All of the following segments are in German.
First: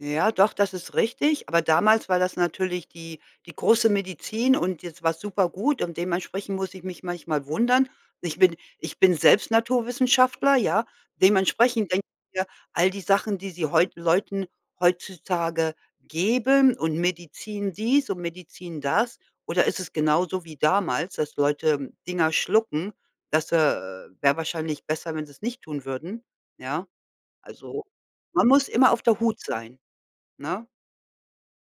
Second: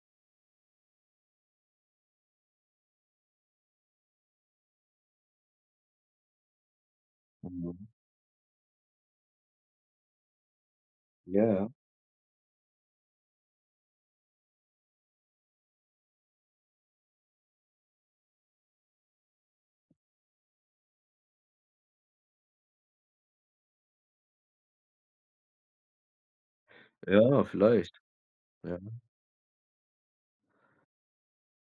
Ja, doch, das ist richtig. Aber damals war das natürlich die die große Medizin und jetzt war's supergut und dementsprechend muss ich mich manchmal Mhm. wundern. Ich bin ich bin selbst Naturwissenschaftler, ja? Ja, ja. Dementsprechend denke ich mir, all die Sachen, die sie heute Leuten heutzutage geben und Medizin dies und Medizin das oder ist es genauso wie damals, dass Leute Dinger schlucken, das, äh wäre wahrscheinlich besser, wenn sie's nicht tun würden, ja? Ja, Also, vielleicht. man muss Ja. immer auf der Hut sein, ne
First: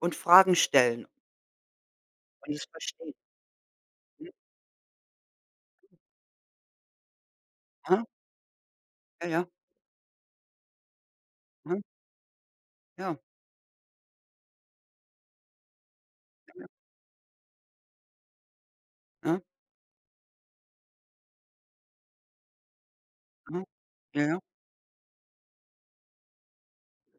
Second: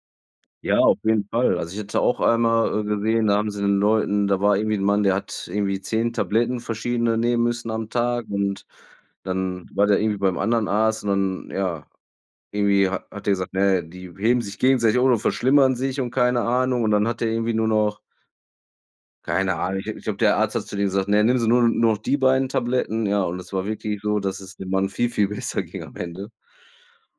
und Fragen Ja, auf stellen. jeden Fall. Also, ich hatte auch Und das einmal, äh, verstehen. gesehen, da haben sie den Leuten Mhm. da war irgendwie 'n Mann, der hat irgendwie 10 Tabletten verschiedene nehmen müssen am Hä? Tag. Und Ja, ja. dann war der irgendwie beim anderen Arzt. Und dann, Mhm. ja irgendwie ha Ja. hat der gesagt: „Na ja, die heben sich gegenseitig um und verschlimmern sich“ und keine Ahnung. Und dann hat der irgendwie nur noch Aha. keine Ahnung, ich glaube, der Arzt hat zu dem gesagt: „Ne, nimm sie nu nur noch die beiden Tabletten.“ Ja, und es Aha, war wirklich so, ja, dass ja. es dem Mann viel, viel besser ging am Ende.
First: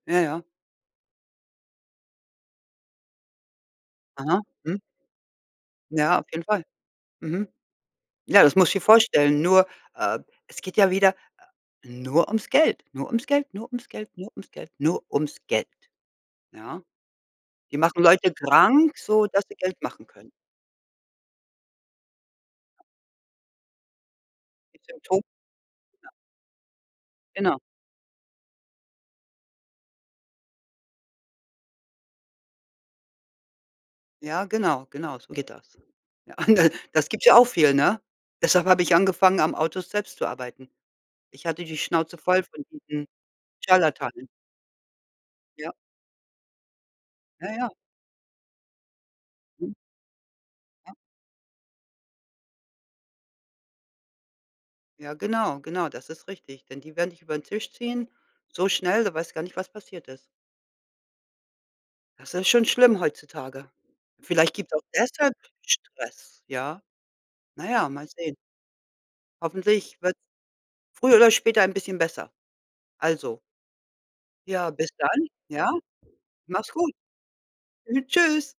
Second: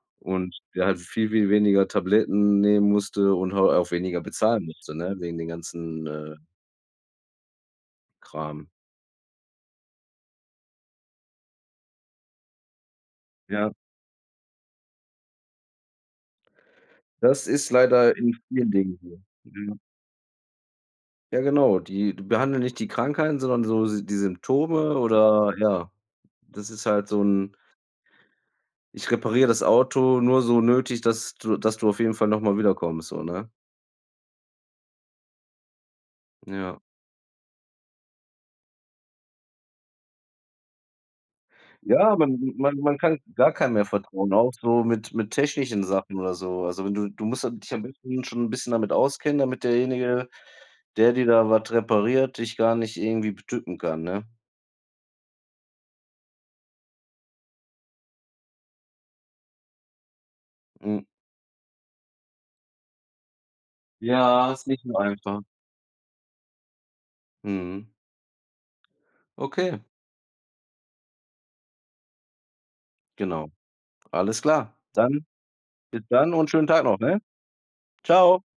Ja, ja. Und der halt viel, viel weniger Tabletten nehmen musste und halt auch weniger Aha, bezahlen mhm. musste, ne? Wegen den ganzen, Ja, auf äh jeden Fall, mhm. Ja, das Kram. musst du dir vorstellen. Nur, äh, es geht ja wieder, äh, nur ums Geld, nur ums Geld, nur Ja. ums Geld, nur ums Geld, nur ums Geld. Ja? Das ist Die machen leider Leute in vielen krank, Dingen so, so dass sie mhm. Geld machen können. Ja genau, die behandeln nicht die Krankheiten, sondern so s die Die Symptome Sympto oder ja. Ja. Das ist halt so 'n Genau. Ich repariere das Auto nur so nötig, dass du dass du auf jeden Fall noch mal wiederkommst, so, ne? Ja, genau, genau, so geht das. Ja. Das gibt ja auch viel, ne? Deshalb habe ich angefangen, am Auto selbst zu arbeiten. Ich hatte die Ja, Schnauze man voll von man man diesen kann gar keinem mehr Scharlatanen. vertrauen, auch so mit mit Ja. technischen Sachen oder so. Also, du du musst da Ja, ja. dich am besten schon 'n bisschen damit auskennen, damit Mhm. derjenige, Ja. der dir da was repariert, dich gar nicht irgendwie betücken kann, ne? Ja, genau, genau, das ist richtig. Denn die werden dich über den Tisch ziehen, so schnell, da weißt gar nicht, was passiert ist. M Das ist schon schlimm heutzutage. Ja, Vielleicht ist gibt's auch nicht nur deshalb einfach. Stress, ja. Na Mhm. ja, mal sehen. Okay. Hoffentlich wird's früher oder später ein bisschen besser. Also Genau. Alles Ja, klar. bis Dann dann, ja? bis dann und schönen Mach's Tag gut. noch, ne? Tschau. Tschüss.